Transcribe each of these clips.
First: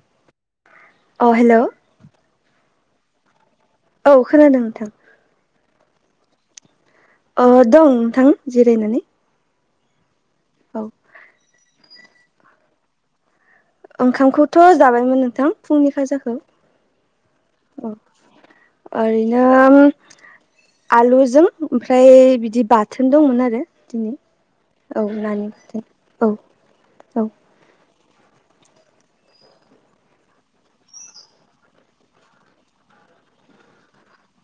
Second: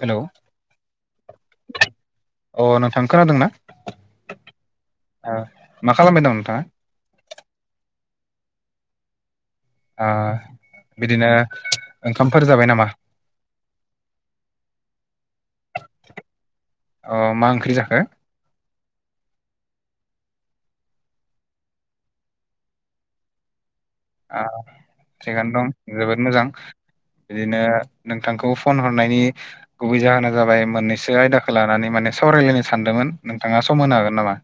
Hello अ hello अ नोंथां खोनादोंना? औ खोनादों नोंथां। मा खालामबाय दं अ दं नोंथां जिरायनानै। ओ औ। बिदिनो ओंखामफोर जाबाय नामा? ओंखामखौथ' जाबायमोन नोंथां फुंनि खाजाखौ। अ मा ओंख्रि जाखो ओरैनो आलुजों ओमफ्राय बिदि बाथोन दंमोन आरो दिनै। औ नानि थिगानो दं बाथोन जोबोद औ मोजां औ बिदिनो नोंथांखौ फन हरनायनि गुबै जाहोना जाबाय मोननैसो आयदाखौ लानानै माने सावरायलायनो सानदोंमोन नोंथाङा सम होनो हागोन नामा?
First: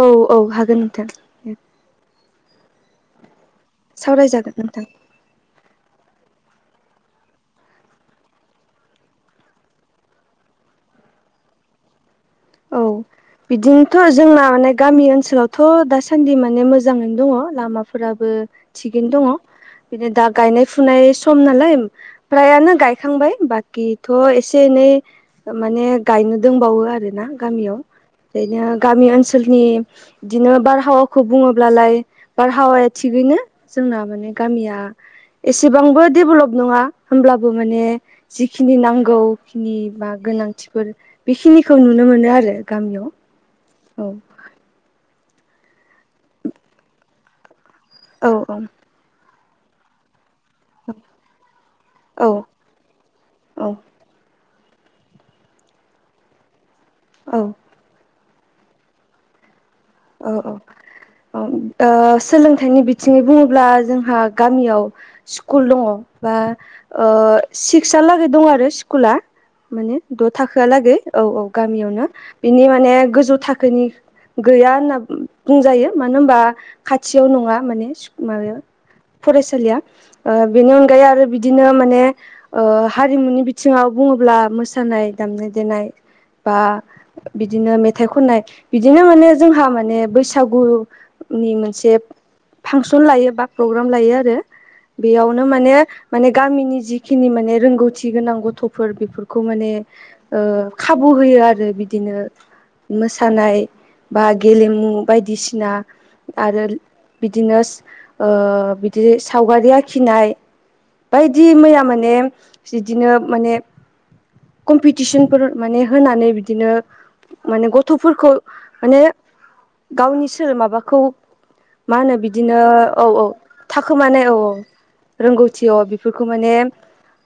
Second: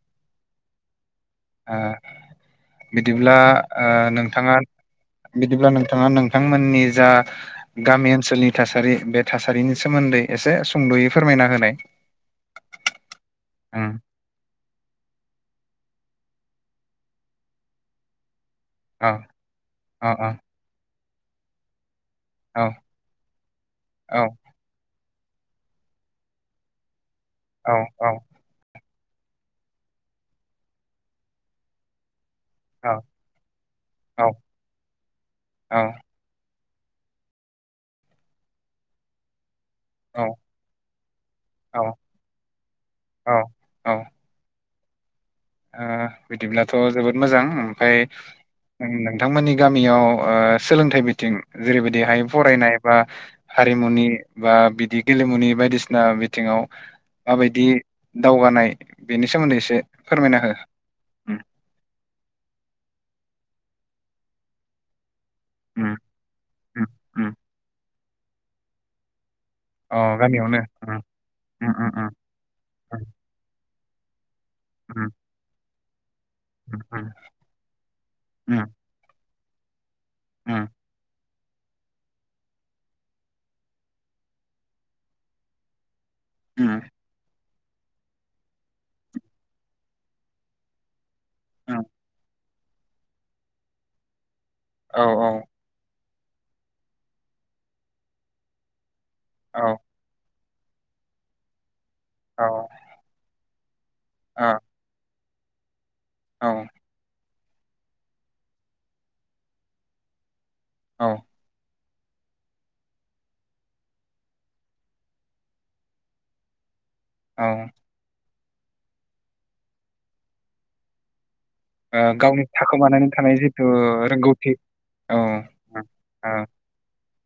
औ औ हागोन नोंथां। आं बिदिब्ला ओ नोंथाङा सावरायजागोन नोंथां बिदिब्ला नोंथाङा नोंथांमोननि जा गामि ओनसोलनि थासारि बे थासारिनि सोमोन्दै एसे सुंद'यै फोरमायना होनाय। औ उम बिदिनो जोंना माने गामि ओनसोलावथ' दासान्दि माने मोजाङैनो दङ लामाफोराबो थिगैनो औ दङ। औ बिदिनो दा औ गायनाय फुनाय सम नालाय औ फ्रायानो गायखांबाय बाखिथ' औ एसे एनै ओ माने गायनो दोंबावो आरो ना औ गामियाव औ ओरैनो गामि ओनसोलनि बिदिनो बारहावाखौ बुङोब्लालाय बारहावाया औ थिगैनो जोंना माने औ गामिया औ एसेबांबो डेभलप नङा। होमब्लाबो माने जिखिनि नांगौ बा औ गोनांथिफोर बेखिनिखौ औ नुनो मोनो आरो औ औ गामियाव। बिदिब्लाथ' जोबोद मोजां ओमफाय औ औ। नोंथांमोननि गामियाव सोलोंथाइ बिथिं जेरैबायदिहाय औ फरायनाय बा औ हारिमुनि बा बिदि गेलेमुनि बायदिसिना बिथिङाव औ माबायदि दावगानाय बेनि सोमोन्दै एसे फोरमायना हो औ। उम सोलोंथाइनि बिथिङै बुङोब्ला जोंहा गामियाव स्कुल दङ उम बा उम ओ उम सिक्सलागै दं आरो स्कुला। माने अ द' गामियावनो थाखोआ लागै उम औ औ उम गामियावनो। उम बिनि माने उम गोजौ थाखोनि गैया होनना उम बुंजायो मानो होनबा उम खाथियाव नङा माने माबायाव उम फरायसालिया उम बेनि अनगायै ओाय आरो बिदिनो माने ओ हारिमुनि बिथिङाव बुङोब्ला मोसानाय दामनाय देनाय बा उम बिदिनो मेथाइ खननाय बिदिनो माने जोंहा माने बैसागु नि उम मोनसे फांसन लायो बा प्रग्राम लायो आरो औ बेयावनो माने माने गामिनि जिखिनि माने रोंगौथि गोनां गथ'फोर बेफोरखौ माने औ ओ खाबु होयो आरो बिदिनो औ मोसानाय बा औ गेलेमु बायदिसिना औ आरो बिदिनो ओ बिदि सावगारि आखिनाय औ बिायदि मैया माने बिदिनो माने कम्पिटिसनफोर माने होनानै बिदिनो माने गथ'फोरखौ माने गावनि सोर माबाखौ मा ओ होनो गावनि बिदिनो औ थाखोमानानै औ थानाय जिथु थाखोमानाय औ रोंगौथि औ रोंगौथियाव उम, बेफोरखौ ओ माने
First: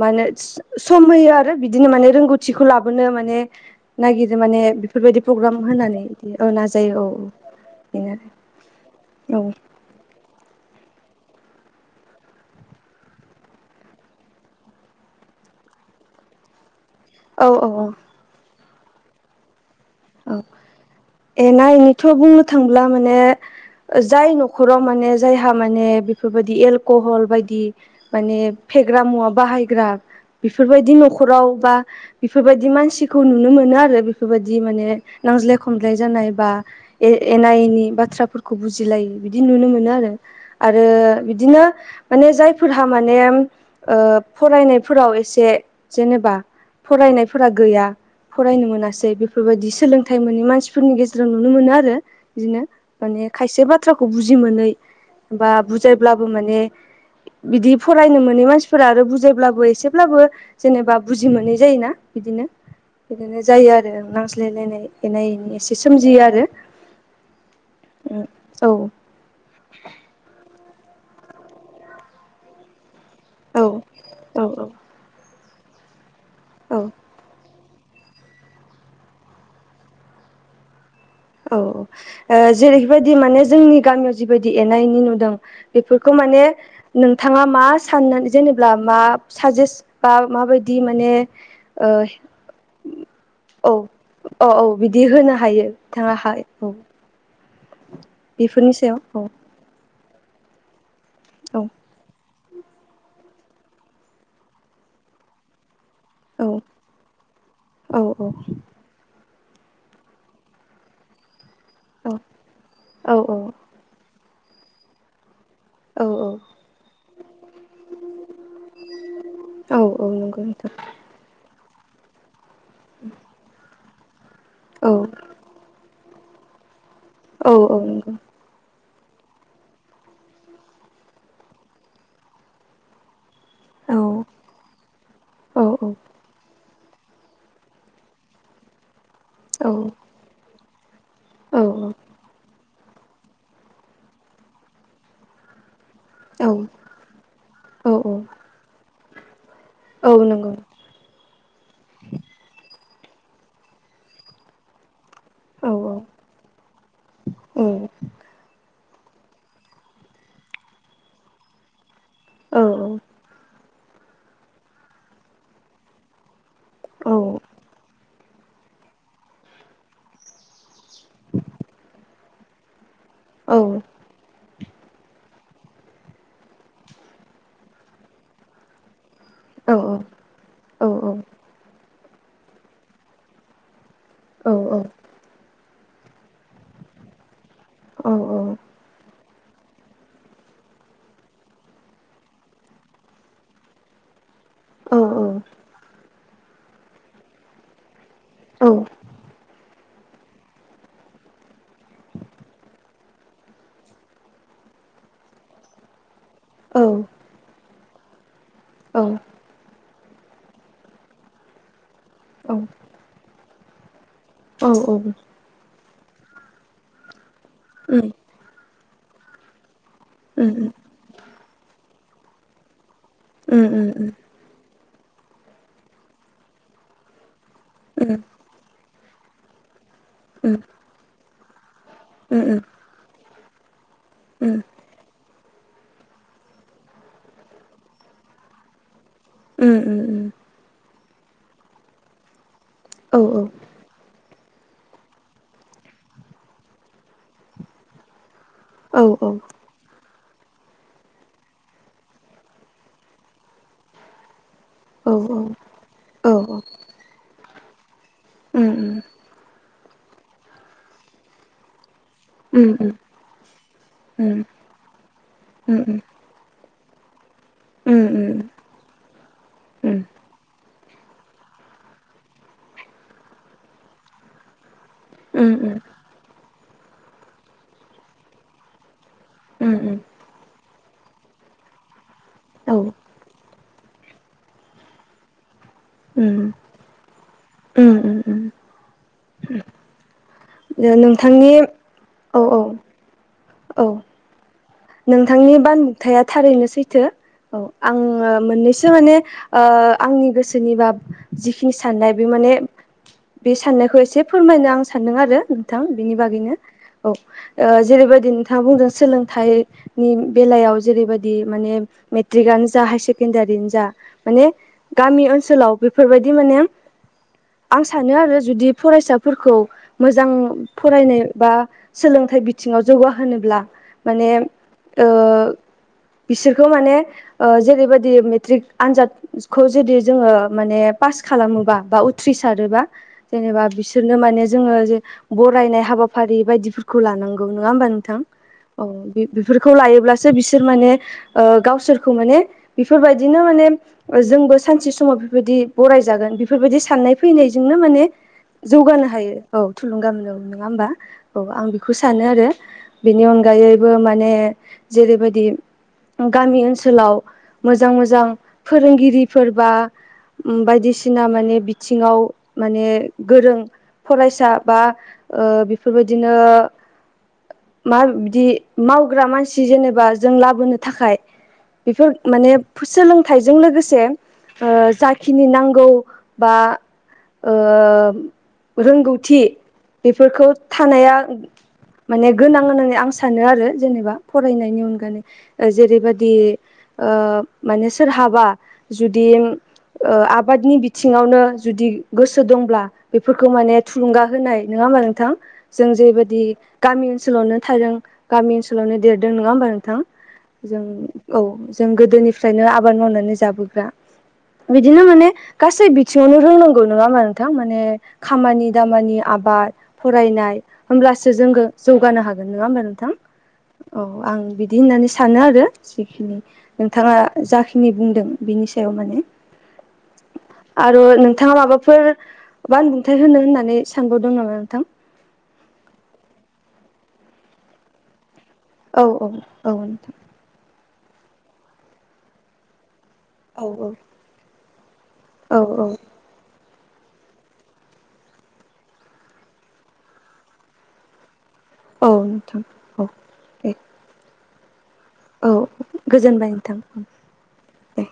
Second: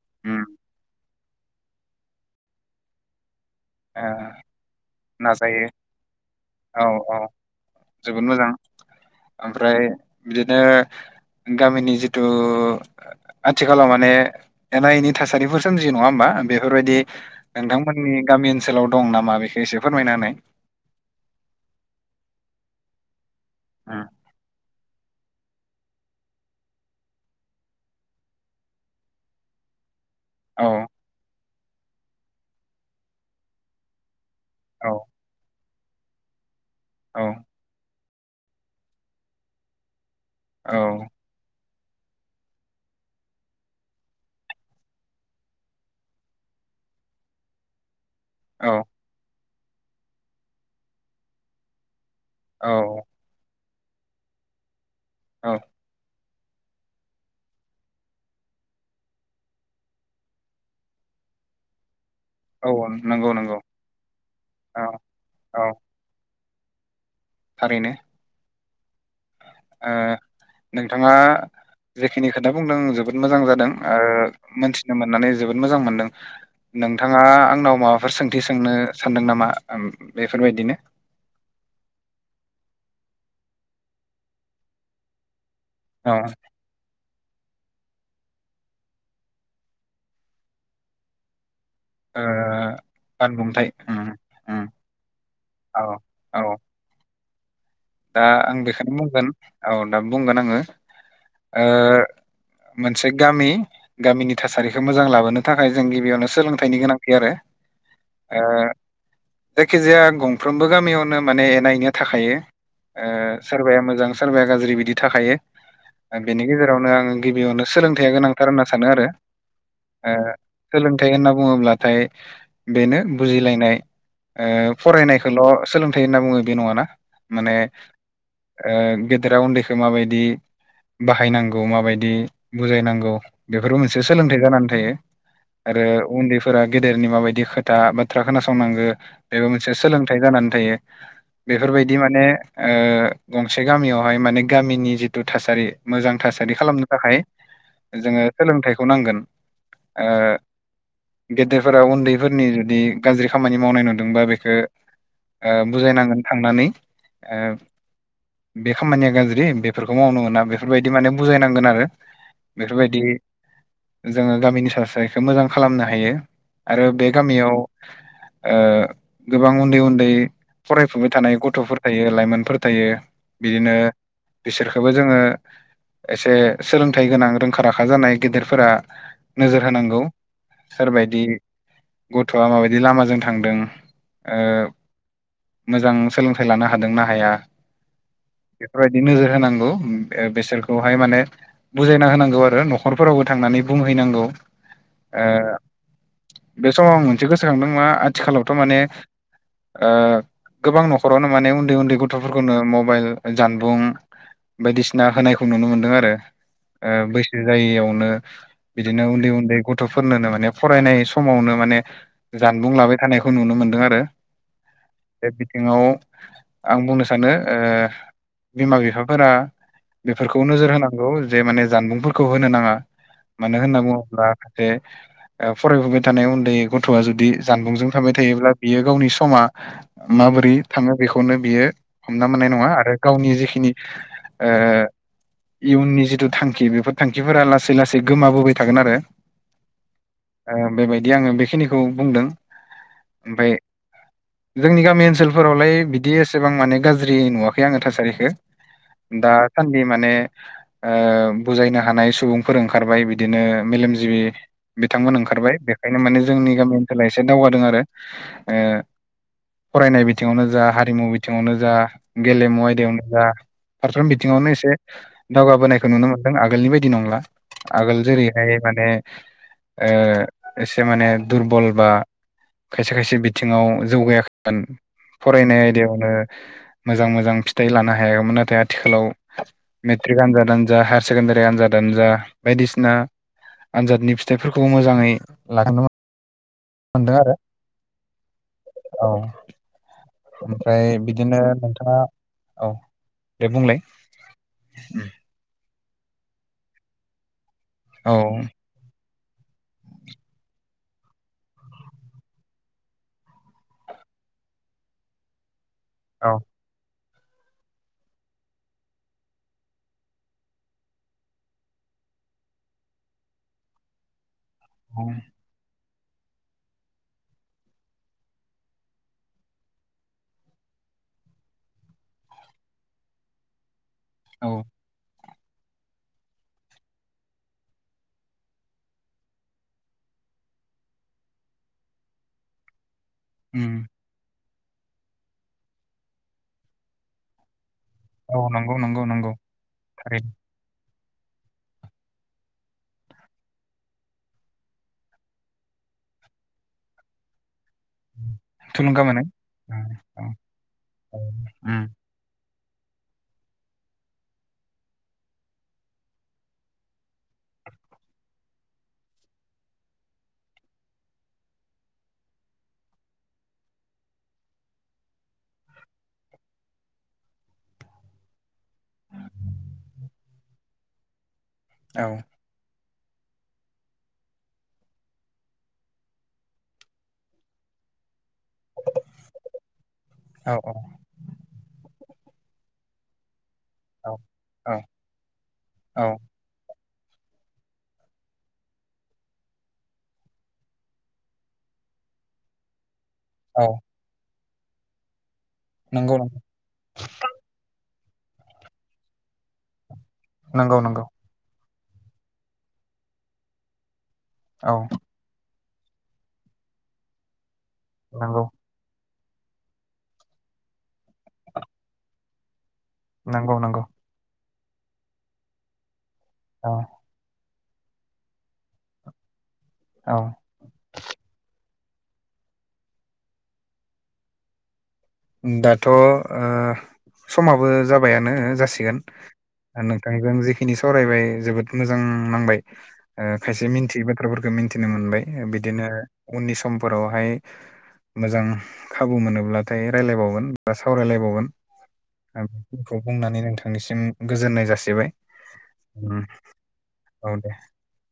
मा होनो? उम सम होयो आरो बिदिनो माने रोंगौथिखौ लाबोनो माने ओ ननायागिरो माने बेफोरबायदि प्रग्राम नाजायो होनानै। बिदि औ नाजायो औ औ बेनो जोबोद मोजां आरो औ ओमफ्राय बिदिनो गामिनि जिथु आथिखालाव माने एना एनि थासारिफोर सोमजियो नङा होमबा बेफोरबायदि औ नोंथांमोननि गामि ओनसोलाव दं नामा बेखौ एसे फोरमायना होनाय। औ एना एनिथ' बुंनो थांब्ला माने उम, जाय न'खराव माने जायहा माने बेफोरबायदि एलकहल बायदि माने फेग्रा मुवा बाहायग्रा औ बेफोरबायदि न'खराव बा बेफोरबायदि मानसिखौ नुनो मोनो आरो बेफोरबायदि माने औ नांज्लाय खमलाय जानाय बा औ एना एनि बाथ्रा खौ बुजिलायो बिदि नुनो मोनो आरो औ आरो बिदिनो माने जायफोरहा माने फरायनायफोराव एसे जेनेबा फरायनायफोरा गैया फरायनो औ मोनासै बेफोरबायाददि सोलोंथाइ मोननि मानसिफोरनि गेजेराव नुनो मोनो आरो। बिदिनो औ माने खायसे बाथ्राखौ बुजि मोनै बा औ बुजायब्लाबो माने बिदि फरायनो मोनै मानसिफोरा आरो बुजायब्लाबो एसेब्लाबो जेनेबा बुजि मोनै जायोना बिदिनो औ नंगौ बिदिनो नंगौ जायो आरो [unintelligible] सलायलायनाय औ एनाय ए औ एसे सोमजियो आरो। थारैनो औ नोंथाङा जेखिनि खोथा बुंदों जोबोर जोबोद मोजां औ जादों औ मोनथिनो मोननानै जोबोद मोजां मोनदों औ नोंथाङा आंनाव मा बेफोर सोंथि सोंनो सानदों नामा बेफोरबायदिनो? औ औ जेरैबायदि माने जोंनि गामियाव जिबायदि एना एनि नुदों। बेफोरखौ औ माने नोंथाङा मा साननानै जेनेबा मा साजेस् बा माबायदि माने ओ बानबुंथाय औ उम औ उम औ बिदि होनो हायो। औ बिथाङा हाय औ दा आं बेफोरनि बेखायनो सायाव औ बुंगोन औ दा बुंगोन आङो औ ओ मोनसे गामि गामिनि थासारिखौ मोजां लाबोनो थाखाय जों गिबियावनो औ सोलोंथाइनि गोनांथि आरो औ ओ जायखिजाया गंफ्रोमबो गामियावनो माने नायनो थाखायो। औ सोरबाया मोजां सोरबाया गाज्रि बिदि थाखायो औ बेनि गेजेरावनो आङो गिबियावनो सोलोंथाइया गोनांथार होनना सानो आरो औ ओ नंगौ नोंथां सोलोंथाइ होनना बुङोब्लाथाय बेनो बुजिलायनाय औ फरायनायखौल' सोलोंथाइ होनना बुङो बे नङाना। औ माने औ नंगौ गेदेरा उन्दैखौ मा बादि बाहायनांगौ माबायदि बुजायनांगौ बेफोरबो औ मोनसे सोलोंथाइ जानानै थायो औ आरो उन्दै। फोर गेदेरनि माबायदि खोथा बाथ्रा खोनासंनांगो बेबो मोनसे औ सोंलोंथाय। फोथाय जानानै थायो औ बेफोरबादि बिदि माने गंसे गामियावहाय माने गामिनि जिथु थासारि मोजां थासारि खालामनो थाखाय औ जोङो सोलोंथाइखौ नांगोन। ओ औ नंगौ गेदेरफोरा उन्दैफोरनि जुदि गाज्रि खामानि मावनाय नुदोंबा बेखौ औ औ औ बुजायनांगोन थांनानै ओ औ औ बे खामानिया गाज्रि बेफोरखौ मावनो मोना बेफोरबादि माने बुजायनांगोन आरो औ औ औ बेफोरबादि जोङो गामिनि सा सारिखौ मोजां खालामनो हायो। आरो बे उम उम गामियाव गोबां उन्दै उन्दै फरायफुबाय थानाय गथ' थायो लाइमोनफोर थायो बिदिनो बिसोरखौबो जोङो। एसे सोलोंथाइ गोनां रोंखा राखा जानाय गेदेरफोरा नोजोर होनांगौ सोरबायदि गथ'आ माबायदि लामाजों थांदों। उम जोङो मोजां सोलोंथाइ लानो हादोंना हाया औ। बेफोरबादि नोजोर होनांगौ बेसोरखौहाय माने बुजायना होनांगौ आरो न'खरफोरावबो थांनानै बुंहैनांगौ बे समाव आं मोनसे गोसोखांदों मा आथिखालावथ' माने गोबां न'खरावनो माने उन्दै उन्दै गथ'फोरखौनो मबाइल जानबुं बायदिसिना होनायखौ नुनो मोनदों आरो उम बैसो जायायावनो बिदिनो उन्दै उन्दै गथ'फोरनोनो माने फरायनाय समावनो माने जानबुं लाबाय थानायखौ नुनो मोनदों आरो। औ। बे बिथिङाव आं बुंनो सानो बिमा बिफाफोरा बेफोरखौ नोजोर होनांगौ। नौ जे माने जानबुंफोरखौ होनो नाङा मानो होनना बुङोब्ला जे जाहाथे फरायफबाय थानाय उन्दै गथ'आ जुदि जानबुंजों थाबाय थायोब्ला बियो गावनि समा माबोरै थाङो बेखौनो बियो हमना मोननाय नङा आरो। गावनि जिखिनि इयुननि जिथु थांखि बेफोर थांखिफोरा लासै लासै गोमाबोबाय थागोन आरो। उम। बेबायदि आङो बेखिनिखौ बुंदों औ ओमफ्राय जोंनि गामि ओनसोलफोराव फोरावलाय बिदि एसेबां माने गाज्रि नुवाखै आङो थासारिखौ औ दा जि माने बुजायनो हानाय सुबुंफोर ओंखारबाय बिदिनो मेलेमजिबि औ बिथांमोन ओंखारबाय बेखायनो माने औ जोंनि उम गामि ओनसोला एसे दावगादों आरो ओ उम फरायनाय बिथिङावनो जा हारिमु बिथिङावनो जा गेलेमु आयदायावनो जा फारफ्रोम बिथिङावनो एसे दावगाबोनायखौ नुनो मोनो। नों आगोलनि बायदि नंला आगोल जेरैहाय माने एसे माने दुरबल ओ खायसे खायसे बिथिङाव जौगायाखै। फरायनाय आयदायावनो मोजां मोजां फिथाइ लानो हायाखैमोन नाथाय आथिखालाव मेट्रिक आनजादानो जा हायार सेकेण्डारि आनजादानो जा औ, बायदिसिना आनजादनि फिथाइफोरखौ मोजाङै लानो [unintelligible] मोनदों आरो ऊम, ऊम. औ। ओमफ्राय ओ बिदिनो नोंथांनि नोंथाङा औ दे बुंलाय? औ नोंथांनि बानबुथाया थारैनो सैथो औ ओ औ आङो मोननैसो माने ओ आंनि गोसोनिबा जिखिनि साननाय बे माने बे साननायखौ एसे फोरमायनो आं सान्दों आरो नोंथां बिनि औ बागैनो औ जेरैबायदि नोंथाङा बुंदों सोलोंथाइ नि बेलायाव जेरैबायदि माने मेट्रिकआनो जा हायार सेकेण्डारिआनो जा माने औ गामि ओनसोलाव बेफोरबादि माने आं सानो आरो जुदि फरायसाफोरखौ मोजां फरायनाय बा सोलोंथाइ बिथिङाव जौगाहोनोब्ला माने औ ओ बिसोरखौ माने जेरैबायदि मेट्रिक आन खौ जुदि जोङो माने पास खालामोबा बा उथ्रिसारोबा जेनेबा उम बिसोरनो माने जोङो जे बरायनाय हाबाफारि बायदिफोरखौ लानांगौ नङा होमबा औ नंगौ नंगौ नंगौ। फोरखौ लायोब्लासो थारैनो बिसोर माने गावसोरखौ माने बेफोरबादिनो माने जोंबो सानसे समाव बेफोरबायदि बरायजागोन बेफोरबायदि साननाय फैनायजोंनो माने थुलुंगा जौगानो मोनो हायो औ उम थुलुंगा औ मोन नङा होमबा औ आं उम, बेखौ सानो आरो बेनि अनगायैबो माने जेरैबादि गामि ओनसोलाव मोजां मोजां फोरोंगिरिफोर बा बायदिसिना माने बिथिङाव माने गोरों फरायसा बा ओ बेफोरबादिनो माबादि मावग्रा मानसि जेनेबा जों लाबोनो थाखाय औ बेफोर माने सोलोंथाइजों लोगोसे जाखिनि नांगौ बा ओ रोंगौथि बेफोरखौ औ थानाया माने गोनां होननानै आं सानो आरो जेनेबा औ औ फरायनायनि अनगायै औ जेरैबादि ओ माने सोरहाबा जुदि ओ आबादनि बिथिङावनो जुदि गोसो दंब्ला बेफोरखौ औ माने थुलुंगा होनाय नङा होमा नोंथां जों नंगौ जेबायदि गामि ओनसोलावनो थादों गामि ओनसोलावनो देरदों नङा होमबा नोंथां नंगौ नंगौ औ जों गोदोनिफ्रायनो आबाद मावनानै जाबोग्रा औ बिदिनो माने। गासै बिथिङावनो रोंनांगौ नङा होनबा नोंथां माने नंगौ खामानि दामानि आबाद फरायनाय होमब्लासो जोंङो जौगानो हागोन नङा होमबा नोंथां। नंगौ नोंथां। औ आं बिदि होननानै सानो आरो जिखिनि औ नोंथाङा जाखिनि बुंदों बिनि सायाव माने औ। आरो नोंथाङा माबाफोर बानबुंथाय होनो होननानै सानबावदों नामा नोंथां? दाथ' ओ समाबो जाबायानो जा औ औ औ [unintelligible] नोंथां नोंथांनिखौ आ खिनि सावरायबाय जोबोद मोजां नांबाय औ खायसे औ मिथियै बाथ्राफोरखौ मिन्थिनो मोनबाय। औ बिदिनो औ उननि समफोरावहाय मोजां खाबु मोनोब्लाथ'। फरायजलायबावगोन बा सावरायलायबावगोन। औ नोंथां बेखौ औ बुंनानै दे नोंथांनिसिम गोजोननाय जासिबाय औ गोजोनबाय नोंथां औ दे। दे